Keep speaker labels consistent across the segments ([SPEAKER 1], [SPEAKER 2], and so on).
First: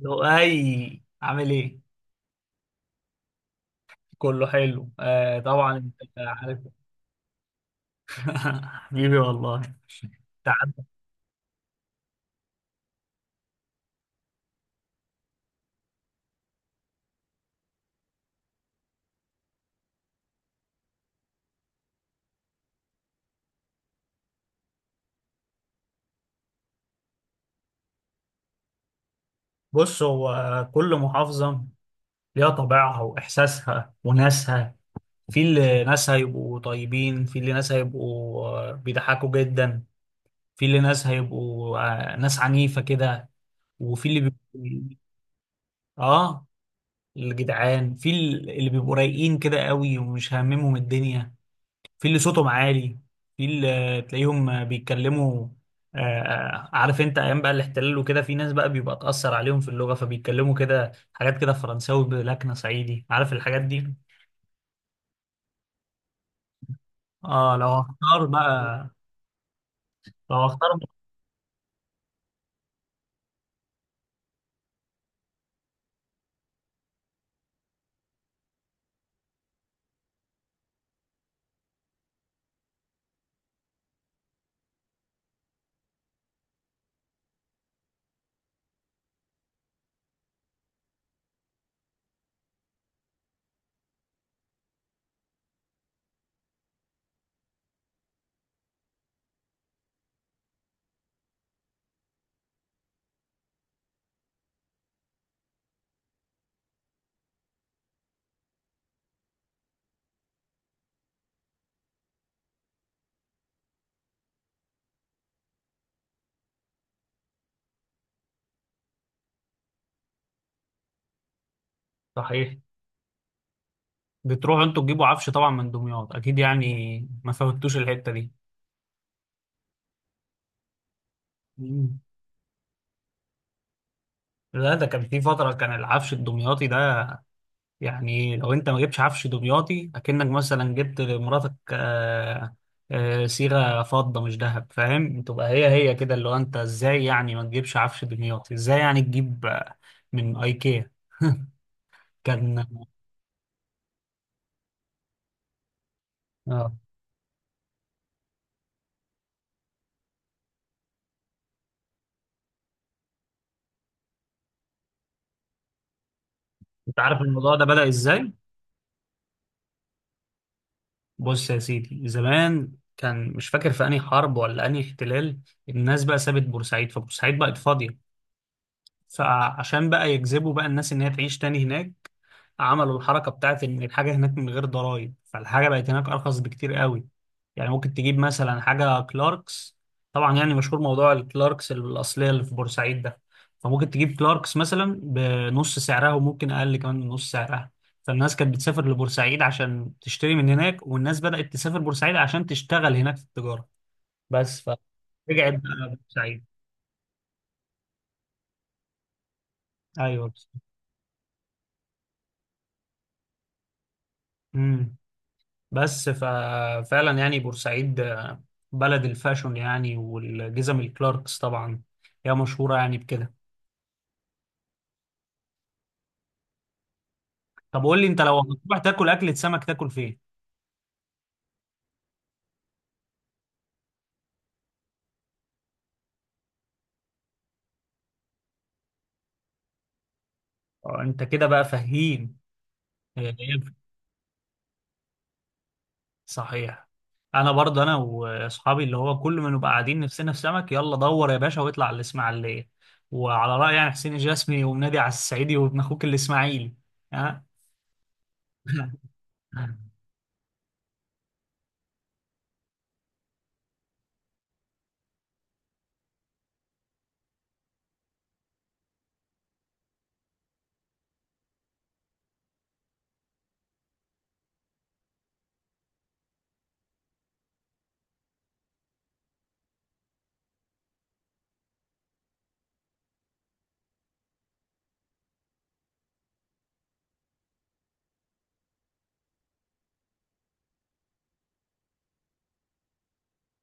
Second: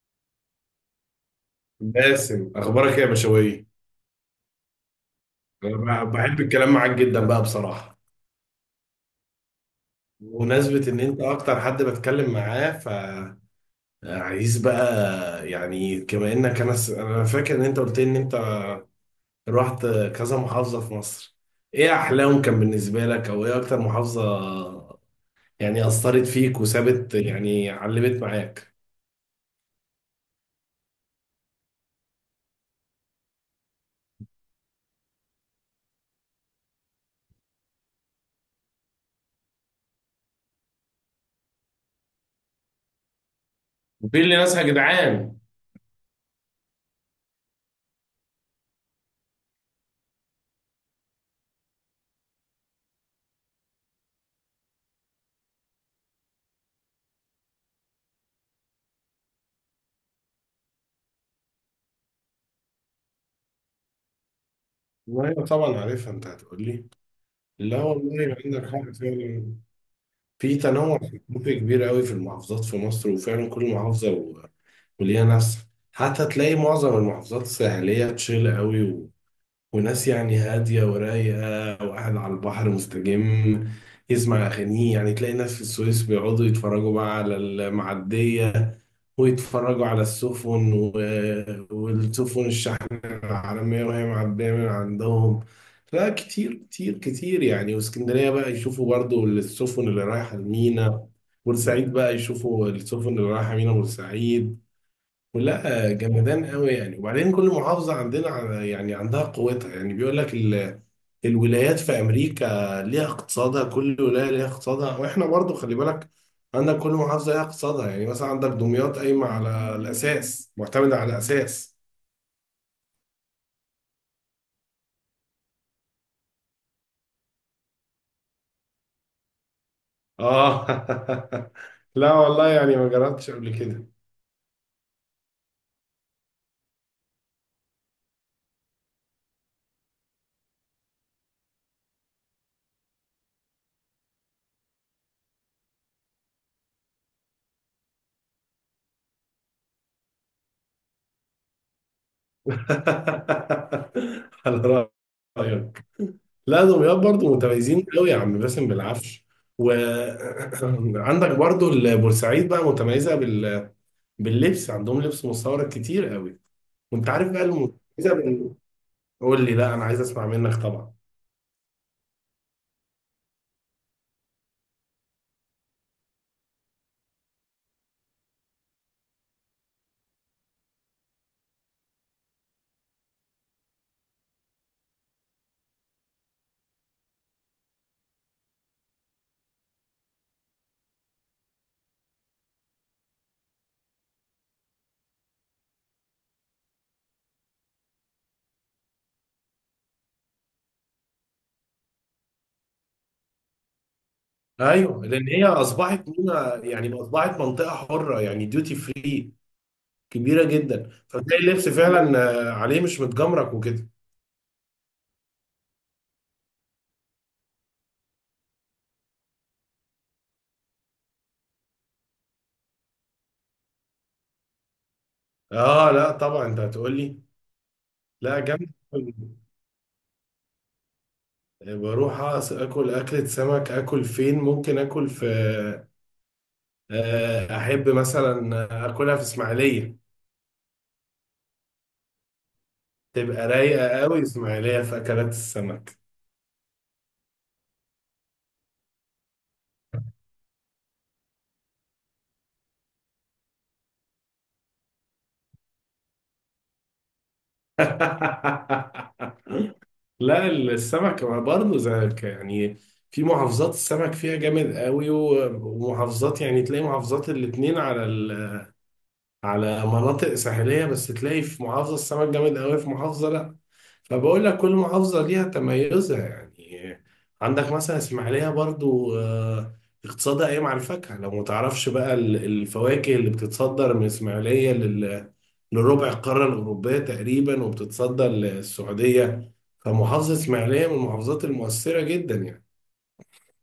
[SPEAKER 1] لؤي عامل ايه؟
[SPEAKER 2] باسم، اخبارك إيه يا بشوي؟
[SPEAKER 1] كله حلو، آه طبعا.
[SPEAKER 2] انا
[SPEAKER 1] انت
[SPEAKER 2] بحب
[SPEAKER 1] عارف.
[SPEAKER 2] الكلام معاك جدا بقى بصراحه.
[SPEAKER 1] حبيبي والله. تعال.
[SPEAKER 2] بمناسبه ان انت اكتر حد بتكلم معاه، فعايز بقى يعني كما انك انا فاكر ان انت قلت لي ان انت رحت كذا محافظه في مصر. ايه احلاهم كان بالنسبه لك، او ايه اكتر محافظه يعني اثرت فيك وسابت يعني علمت معاك؟
[SPEAKER 1] بص، هو كل محافظة ليها طبيعها وإحساسها وناسها. في اللي ناس هيبقوا طيبين، في اللي ناس هيبقوا بيضحكوا جدا، في اللي ناس هيبقوا ناس عنيفة كده، وفي اللي
[SPEAKER 2] بتقول لي ناسها يا
[SPEAKER 1] بيبقوا
[SPEAKER 2] جدعان.
[SPEAKER 1] اه الجدعان، في اللي بيبقوا رايقين كده قوي ومش هاممهم الدنيا، في اللي صوتهم عالي، في اللي تلاقيهم بيتكلموا عارف انت ايام بقى الاحتلال وكده في ناس بقى بيبقى اتأثر عليهم في اللغة فبيتكلموا كده حاجات كده فرنساوي بلكنة صعيدي، عارف الحاجات دي.
[SPEAKER 2] ايوه طبعا عارفها، انت هتقول لي.
[SPEAKER 1] اه لو
[SPEAKER 2] لا
[SPEAKER 1] هختار
[SPEAKER 2] والله، عندك
[SPEAKER 1] بقى،
[SPEAKER 2] حق فعلا.
[SPEAKER 1] لو
[SPEAKER 2] في
[SPEAKER 1] هختار.
[SPEAKER 2] تنوع ثقافي كبير قوي في المحافظات في مصر، وفعلا كل محافظة وليها نفسها. حتى تلاقي معظم المحافظات الساحلية تشيل قوي. وناس يعني هادية ورايقة، وقاعد على البحر مستجم يسمع أغانيه. يعني تلاقي ناس في السويس بيقعدوا يتفرجوا بقى على المعدية، ويتفرجوا على السفن والسفن الشحن العالمية وهي معدية من عندهم. لا كتير كتير كتير يعني. واسكندرية بقى يشوفوا برضو السفن اللي رايحة المينا. بورسعيد بقى يشوفوا السفن اللي رايحة مينا بورسعيد. لا جمدان قوي يعني. وبعدين كل محافظة عندنا يعني عندها قوتها. يعني بيقول لك الولايات في أمريكا ليها اقتصادها، كل ولاية ليها اقتصادها، وإحنا برضو خلي بالك، عندك كل محافظة ليها اقتصادها. يعني مثلا عندك دمياط قايمة على الأساس معتمدة على الأساس.
[SPEAKER 1] صحيح، بتروحوا انتوا تجيبوا عفش طبعا من دمياط اكيد يعني، ما فوتوش الحتة دي.
[SPEAKER 2] آه
[SPEAKER 1] مم.
[SPEAKER 2] لا والله يعني ما جربتش قبل كده.
[SPEAKER 1] لا، ده كان في فترة كان العفش الدمياطي ده يعني. لو انت ما جبتش عفش دمياطي اكنك مثلا جبت لمراتك صيغه فضه مش ذهب، فاهم؟ تبقى هي هي كده، اللي هو انت ازاي يعني ما تجيبش عفش دمياطي، ازاي يعني تجيب من ايكيا كان.
[SPEAKER 2] على رأيك. لا
[SPEAKER 1] اه،
[SPEAKER 2] دمياط برضه متميزين قوي يا عم باسم بالعفش. وعندك برضه البورسعيد بقى متميزة باللبس. عندهم لبس مستورد كتير قوي.
[SPEAKER 1] انت
[SPEAKER 2] وانت
[SPEAKER 1] عارف
[SPEAKER 2] عارف بقى
[SPEAKER 1] الموضوع ده بدأ
[SPEAKER 2] المتميزة
[SPEAKER 1] ازاي؟
[SPEAKER 2] بال... قول لي، لا انا عايز اسمع منك طبعا.
[SPEAKER 1] بص يا سيدي، زمان كان، مش فاكر في انهي حرب ولا انهي احتلال، الناس بقى سابت بورسعيد، فبورسعيد بقت فاضيه، فعشان بقى يجذبوا بقى الناس ان هي تعيش تاني هناك، عملوا الحركه بتاعت ان الحاجه هناك من غير ضرائب، فالحاجه بقت هناك ارخص بكتير قوي. يعني ممكن تجيب مثلا حاجه كلاركس، طبعا يعني مشهور موضوع الكلاركس الاصليه اللي في بورسعيد ده، فممكن تجيب كلاركس مثلا بنص سعرها وممكن اقل كمان من نص سعرها. فالناس كانت بتسافر لبورسعيد عشان تشتري من هناك، والناس بدأت تسافر بورسعيد عشان تشتغل هناك في التجاره بس.
[SPEAKER 2] ايوه لان هي
[SPEAKER 1] فرجعت بقى
[SPEAKER 2] اصبحت
[SPEAKER 1] بورسعيد.
[SPEAKER 2] هنا يعني اصبحت منطقة حرة يعني ديوتي فري
[SPEAKER 1] ايوه.
[SPEAKER 2] كبيرة جدا. فتلاقي اللبس فعلا عليه مش متجمرك وكده.
[SPEAKER 1] امم، بس ففعلا يعني بورسعيد بلد الفاشون يعني، والجزم الكلاركس طبعا، هي مشهورة يعني بكده.
[SPEAKER 2] اه لا طبعا انت هتقول لي.
[SPEAKER 1] طب قول لي انت، لو
[SPEAKER 2] لا جامد.
[SPEAKER 1] هتروح تاكل أكلة سمك تاكل فين؟
[SPEAKER 2] بروح اكل اكلة سمك، اكل فين؟ ممكن اكل في احب مثلا اكلها في اسماعيليه.
[SPEAKER 1] انت كده بقى فهيم. آه،
[SPEAKER 2] تبقى رايقه قوي اسماعيليه في اكلات السمك.
[SPEAKER 1] صحيح. انا برضه انا واصحابي اللي هو كل ما نبقى قاعدين نفسنا في سمك، يلا دور يا باشا واطلع على الاسماعيلية. وعلى رأي يعني حسين الجسمي، ومنادي على الصعيدي وابن اخوك الاسماعيلي. ها.
[SPEAKER 2] لا السمك برضه زيك يعني. في محافظات السمك فيها جامد قوي ومحافظات، يعني تلاقي محافظات الاتنين على على مناطق ساحليه، بس تلاقي في محافظه السمك جامد قوي، في محافظه لا. فبقول لك كل محافظة ليها تميزها يعني. عندك مثلا اسماعيلية برضو اقتصادها قايم على الفاكهة. لو متعرفش بقى الفواكه اللي بتتصدر من اسماعيلية لربع القارة الأوروبية تقريبا، وبتتصدر للسعودية. فمحافظة اسماعيلية من المحافظات المؤثرة جدا يعني.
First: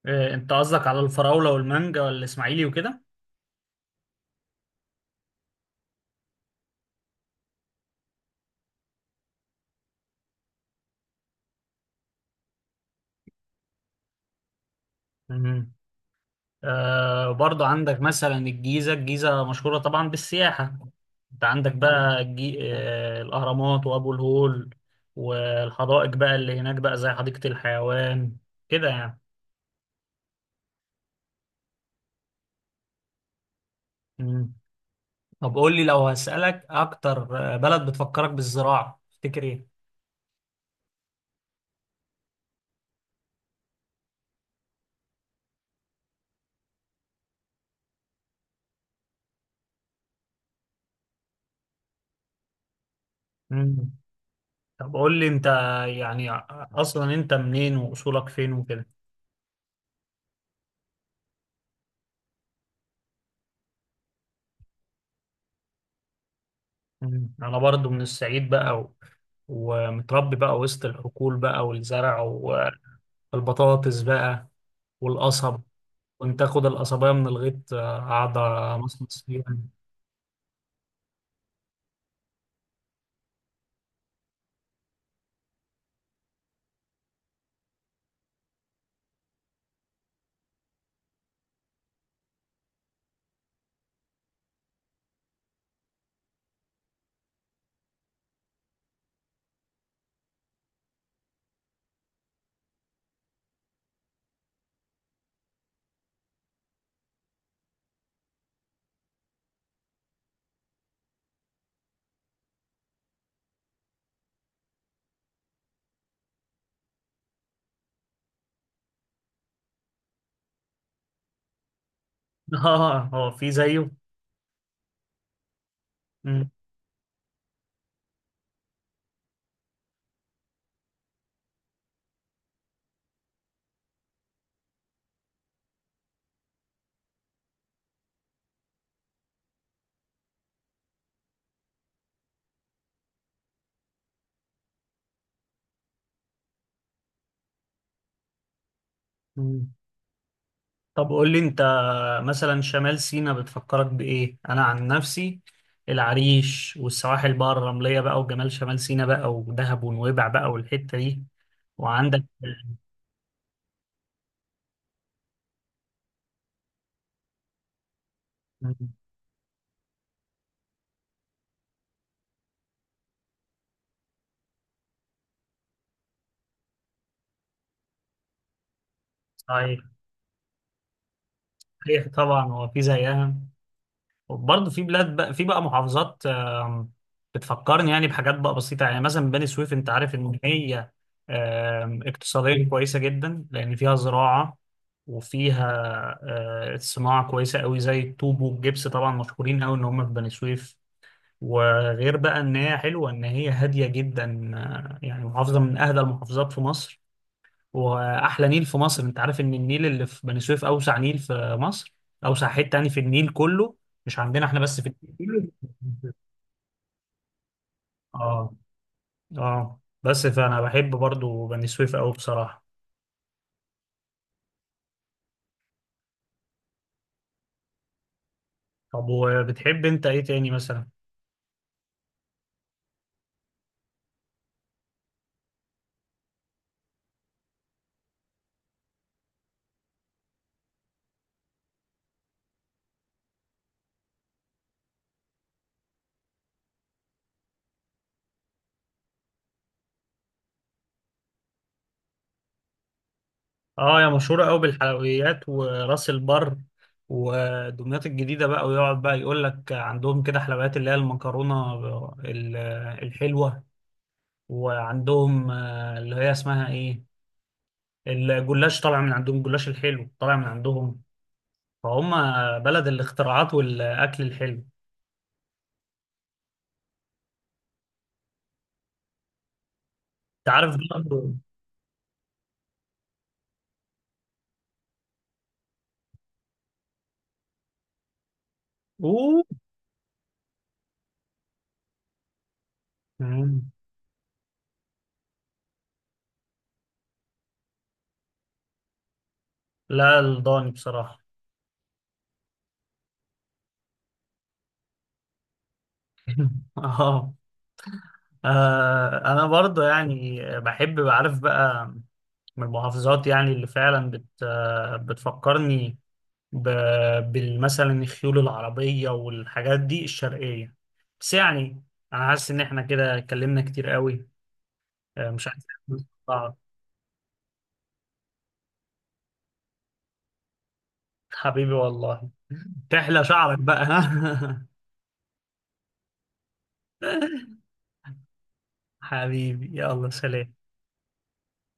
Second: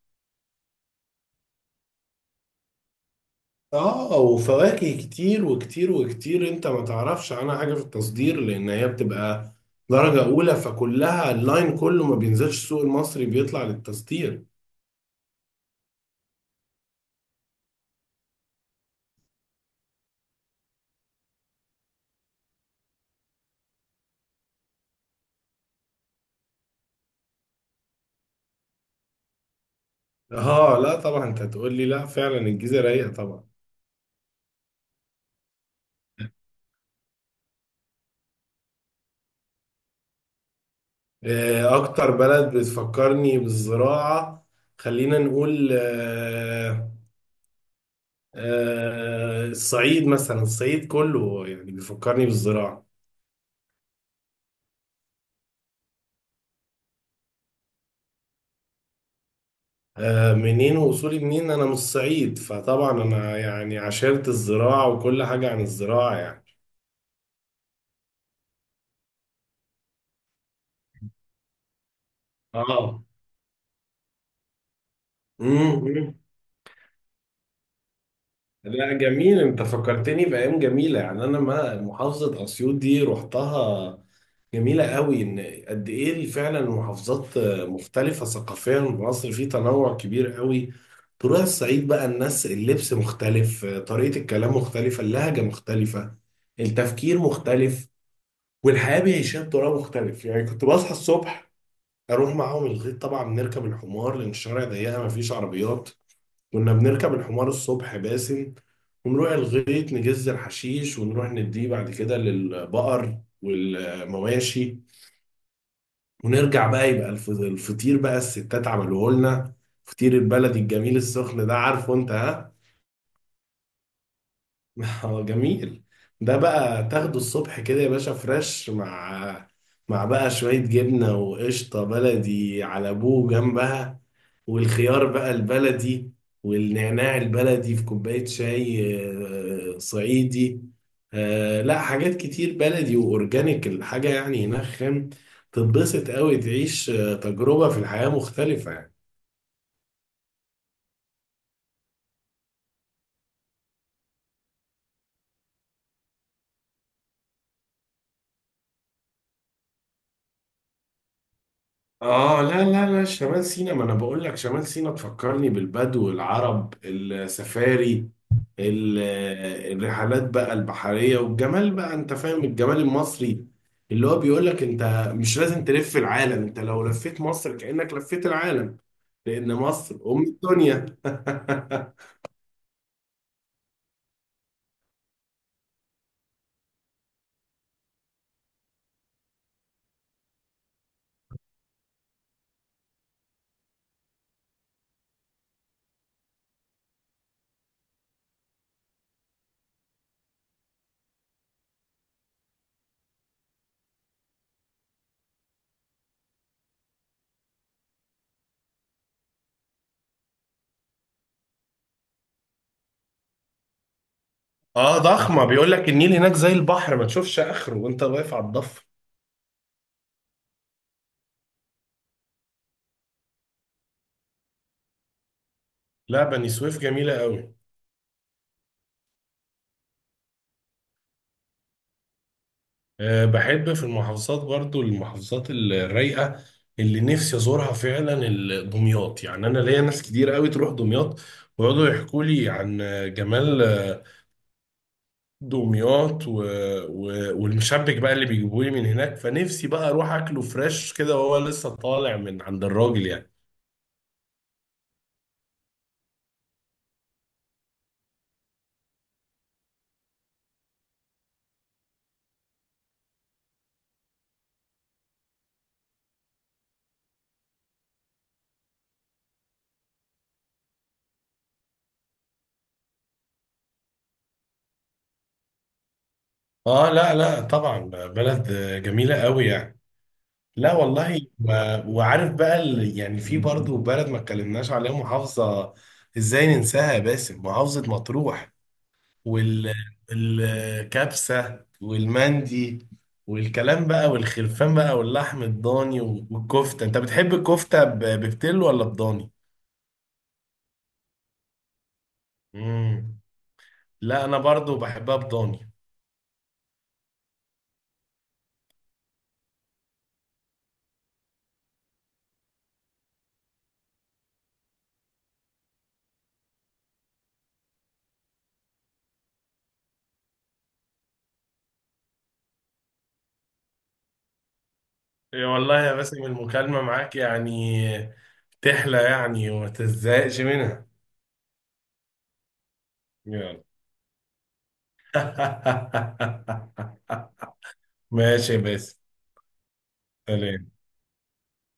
[SPEAKER 1] انت قصدك على الفراولة والمانجا والاسماعيلي وكده؟
[SPEAKER 2] اه، وفواكه كتير وكتير وكتير. انت ما تعرفش عنها حاجة في التصدير، لأن هي بتبقى درجة أولى، فكلها اللاين كله ما بينزلش السوق المصري، بيطلع للتصدير.
[SPEAKER 1] آه برضو عندك مثلا الجيزة. الجيزة مشهورة طبعا بالسياحة، انت عندك بقى آه الأهرامات وأبو الهول، والحدائق بقى اللي هناك بقى زي حديقة الحيوان كده يعني.
[SPEAKER 2] اه لا طبعا انت هتقول لي. لا فعلا الجيزه رايقه طبعا.
[SPEAKER 1] مم. طب قول لي، لو هسألك أكتر بلد بتفكرك بالزراعة تفتكر إيه؟
[SPEAKER 2] اكتر بلد بتفكرني بالزراعه. خلينا نقول الصعيد مثلا. الصعيد كله يعني بيفكرني بالزراعه.
[SPEAKER 1] مم. طب قول لي أنت يعني، أصلا أنت منين وأصولك فين وكده.
[SPEAKER 2] منين واصولي منين؟ انا من الصعيد، فطبعا انا يعني عشرت الزراعه وكل حاجه عن الزراعه يعني.
[SPEAKER 1] مم. أنا برضو من الصعيد بقى و ومتربي بقى وسط الحقول بقى والزرع
[SPEAKER 2] اه.
[SPEAKER 1] والبطاطس بقى والقصب،
[SPEAKER 2] امم
[SPEAKER 1] كنت اخد القصبية من الغيط آه، قاعدة
[SPEAKER 2] لا
[SPEAKER 1] مصمص
[SPEAKER 2] جميل،
[SPEAKER 1] فيها.
[SPEAKER 2] انت فكرتني بايام جميله يعني. انا ما محافظه اسيوط دي رحتها. جميله قوي، ان قد ايه فعلا المحافظات مختلفه ثقافيا. مصر في تنوع كبير قوي. تروح الصعيد بقى، الناس اللبس مختلف، طريقه الكلام مختلفه، اللهجه مختلفه، التفكير مختلف، والحياه بيعيشها بطريقه مختلف. يعني كنت بصحى الصبح اروح معاهم الغيط. طبعا بنركب الحمار لان الشارع ضيقه مفيش عربيات. كنا بنركب الحمار الصبح باسم، ونروح الغيط نجز الحشيش ونروح نديه بعد كده للبقر والمواشي، ونرجع بقى يبقى الفطير بقى الستات عملوه لنا. فطير البلدي الجميل السخن ده، عارفه انت؟ ها.
[SPEAKER 1] اه، هو في زيه؟
[SPEAKER 2] جميل. ده
[SPEAKER 1] مم.
[SPEAKER 2] بقى تاخده الصبح كده يا باشا فريش مع بقى شوية جبنة وقشطة بلدي على ابوه جنبها، والخيار بقى البلدي، والنعناع البلدي في كوباية شاي صعيدي. لا حاجات كتير بلدي وأورجانيك. الحاجة يعني هناك خام، تتبسط قوي. تعيش تجربة في الحياة مختلفة يعني.
[SPEAKER 1] مم. طب قول لي انت، مثلا شمال سيناء بتفكرك بايه؟ انا عن نفسي العريش والسواحل بقى الرملية بقى وجمال شمال سيناء بقى ودهب ونويبع بقى والحتة دي، وعندك.
[SPEAKER 2] اه لا لا لا، شمال سيناء، ما انا بقول لك شمال سيناء تفكرني بالبدو العرب السفاري.
[SPEAKER 1] مم.
[SPEAKER 2] ال- الرحلات بقى البحرية والجمال بقى. انت فاهم الجمال المصري اللي هو بيقول لك انت مش لازم تلف العالم، انت لو لفيت مصر كأنك لفيت العالم، لأن
[SPEAKER 1] صحيح.
[SPEAKER 2] مصر أم الدنيا.
[SPEAKER 1] صحيح طبعا، هو في زيها؟ برضه في بلاد بقى، في بقى محافظات آم، بتفكرني يعني بحاجات بقى بسيطة يعني. مثلا بني سويف، انت عارف ان هي آم، اقتصاديا كويسة جدا لان فيها زراعة، وفيها صناعة كويسة قوي زي الطوب والجبس طبعا، مشهورين قوي ان هم في بني سويف. وغير بقى ان هي حلوة، ان هي هادية جدا يعني محافظة من اهدى المحافظات في مصر. واحلى نيل في مصر، انت عارف ان النيل اللي في بني سويف اوسع نيل في مصر، اوسع حته يعني في النيل كله، مش عندنا احنا بس، في
[SPEAKER 2] اه
[SPEAKER 1] النيل
[SPEAKER 2] ضخمة،
[SPEAKER 1] كله.
[SPEAKER 2] بيقول لك النيل هناك زي البحر، ما تشوفش آخره وانت واقف على
[SPEAKER 1] اه.
[SPEAKER 2] الضفة.
[SPEAKER 1] اه، بس فانا بحب برضو بني سويف قوي بصراحه.
[SPEAKER 2] لا بني سويف جميلة قوي.
[SPEAKER 1] طب وبتحب انت ايه تاني مثلا؟
[SPEAKER 2] أه، بحب في المحافظات برضو المحافظات الرايقة اللي نفسي أزورها فعلا. دمياط يعني، أنا ليا ناس كتير قوي تروح دمياط، ويقعدوا يحكوا لي عن جمال دمياط و... والمشبك بقى اللي بيجيبوه لي من هناك. فنفسي بقى أروح أكله فريش كده وهو لسه طالع من عند الراجل يعني.
[SPEAKER 1] اه يا مشهوره قوي بالحلويات وراس البر، ودمياط الجديده بقى، ويقعد بقى يقول لك عندهم كده حلويات اللي هي المكرونه ال- الحلوه، وعندهم آه، اللي هي اسمها ايه، الجلاش طالع من عندهم، الجلاش الحلو طالع من عندهم. فهم بلد الاختراعات والاكل الحلو.
[SPEAKER 2] آه لا لا طبعا. بلد جميلة قوي يعني.
[SPEAKER 1] انت
[SPEAKER 2] لا
[SPEAKER 1] عارف
[SPEAKER 2] والله،
[SPEAKER 1] برضه.
[SPEAKER 2] وعارف بقى يعني في برضه بلد ما اتكلمناش عليها، محافظة ازاي ننساها يا باسم؟ محافظة مطروح،
[SPEAKER 1] اوه.
[SPEAKER 2] والكبسة والمندي،
[SPEAKER 1] مم.
[SPEAKER 2] والكلام بقى والخرفان بقى واللحم الضاني والكفتة. انت بتحب الكفتة بفتلو ولا بضاني؟
[SPEAKER 1] لا الضاني بصراحه.
[SPEAKER 2] مم. لا، انا برضو بحبها بضاني.
[SPEAKER 1] اه. انا برضه يعني بحب بعرف بقى من المحافظات، يعني اللي فعلا بت آه، بتفكرني بالمثلا الخيول العربيه والحاجات دي الشرقيه. بس يعني انا حاسس ان احنا كده اتكلمنا كتير قوي مش
[SPEAKER 2] يا
[SPEAKER 1] عارف.
[SPEAKER 2] والله يا باسم، المكالمة معاك يعني تحلى يعني وما تزهقش منها.
[SPEAKER 1] حبيبي والله. تحلى شعرك
[SPEAKER 2] يلا.
[SPEAKER 1] بقى، ها؟
[SPEAKER 2] ماشي يا باسم.
[SPEAKER 1] حبيبي، يلا سلام.
[SPEAKER 2] سلام.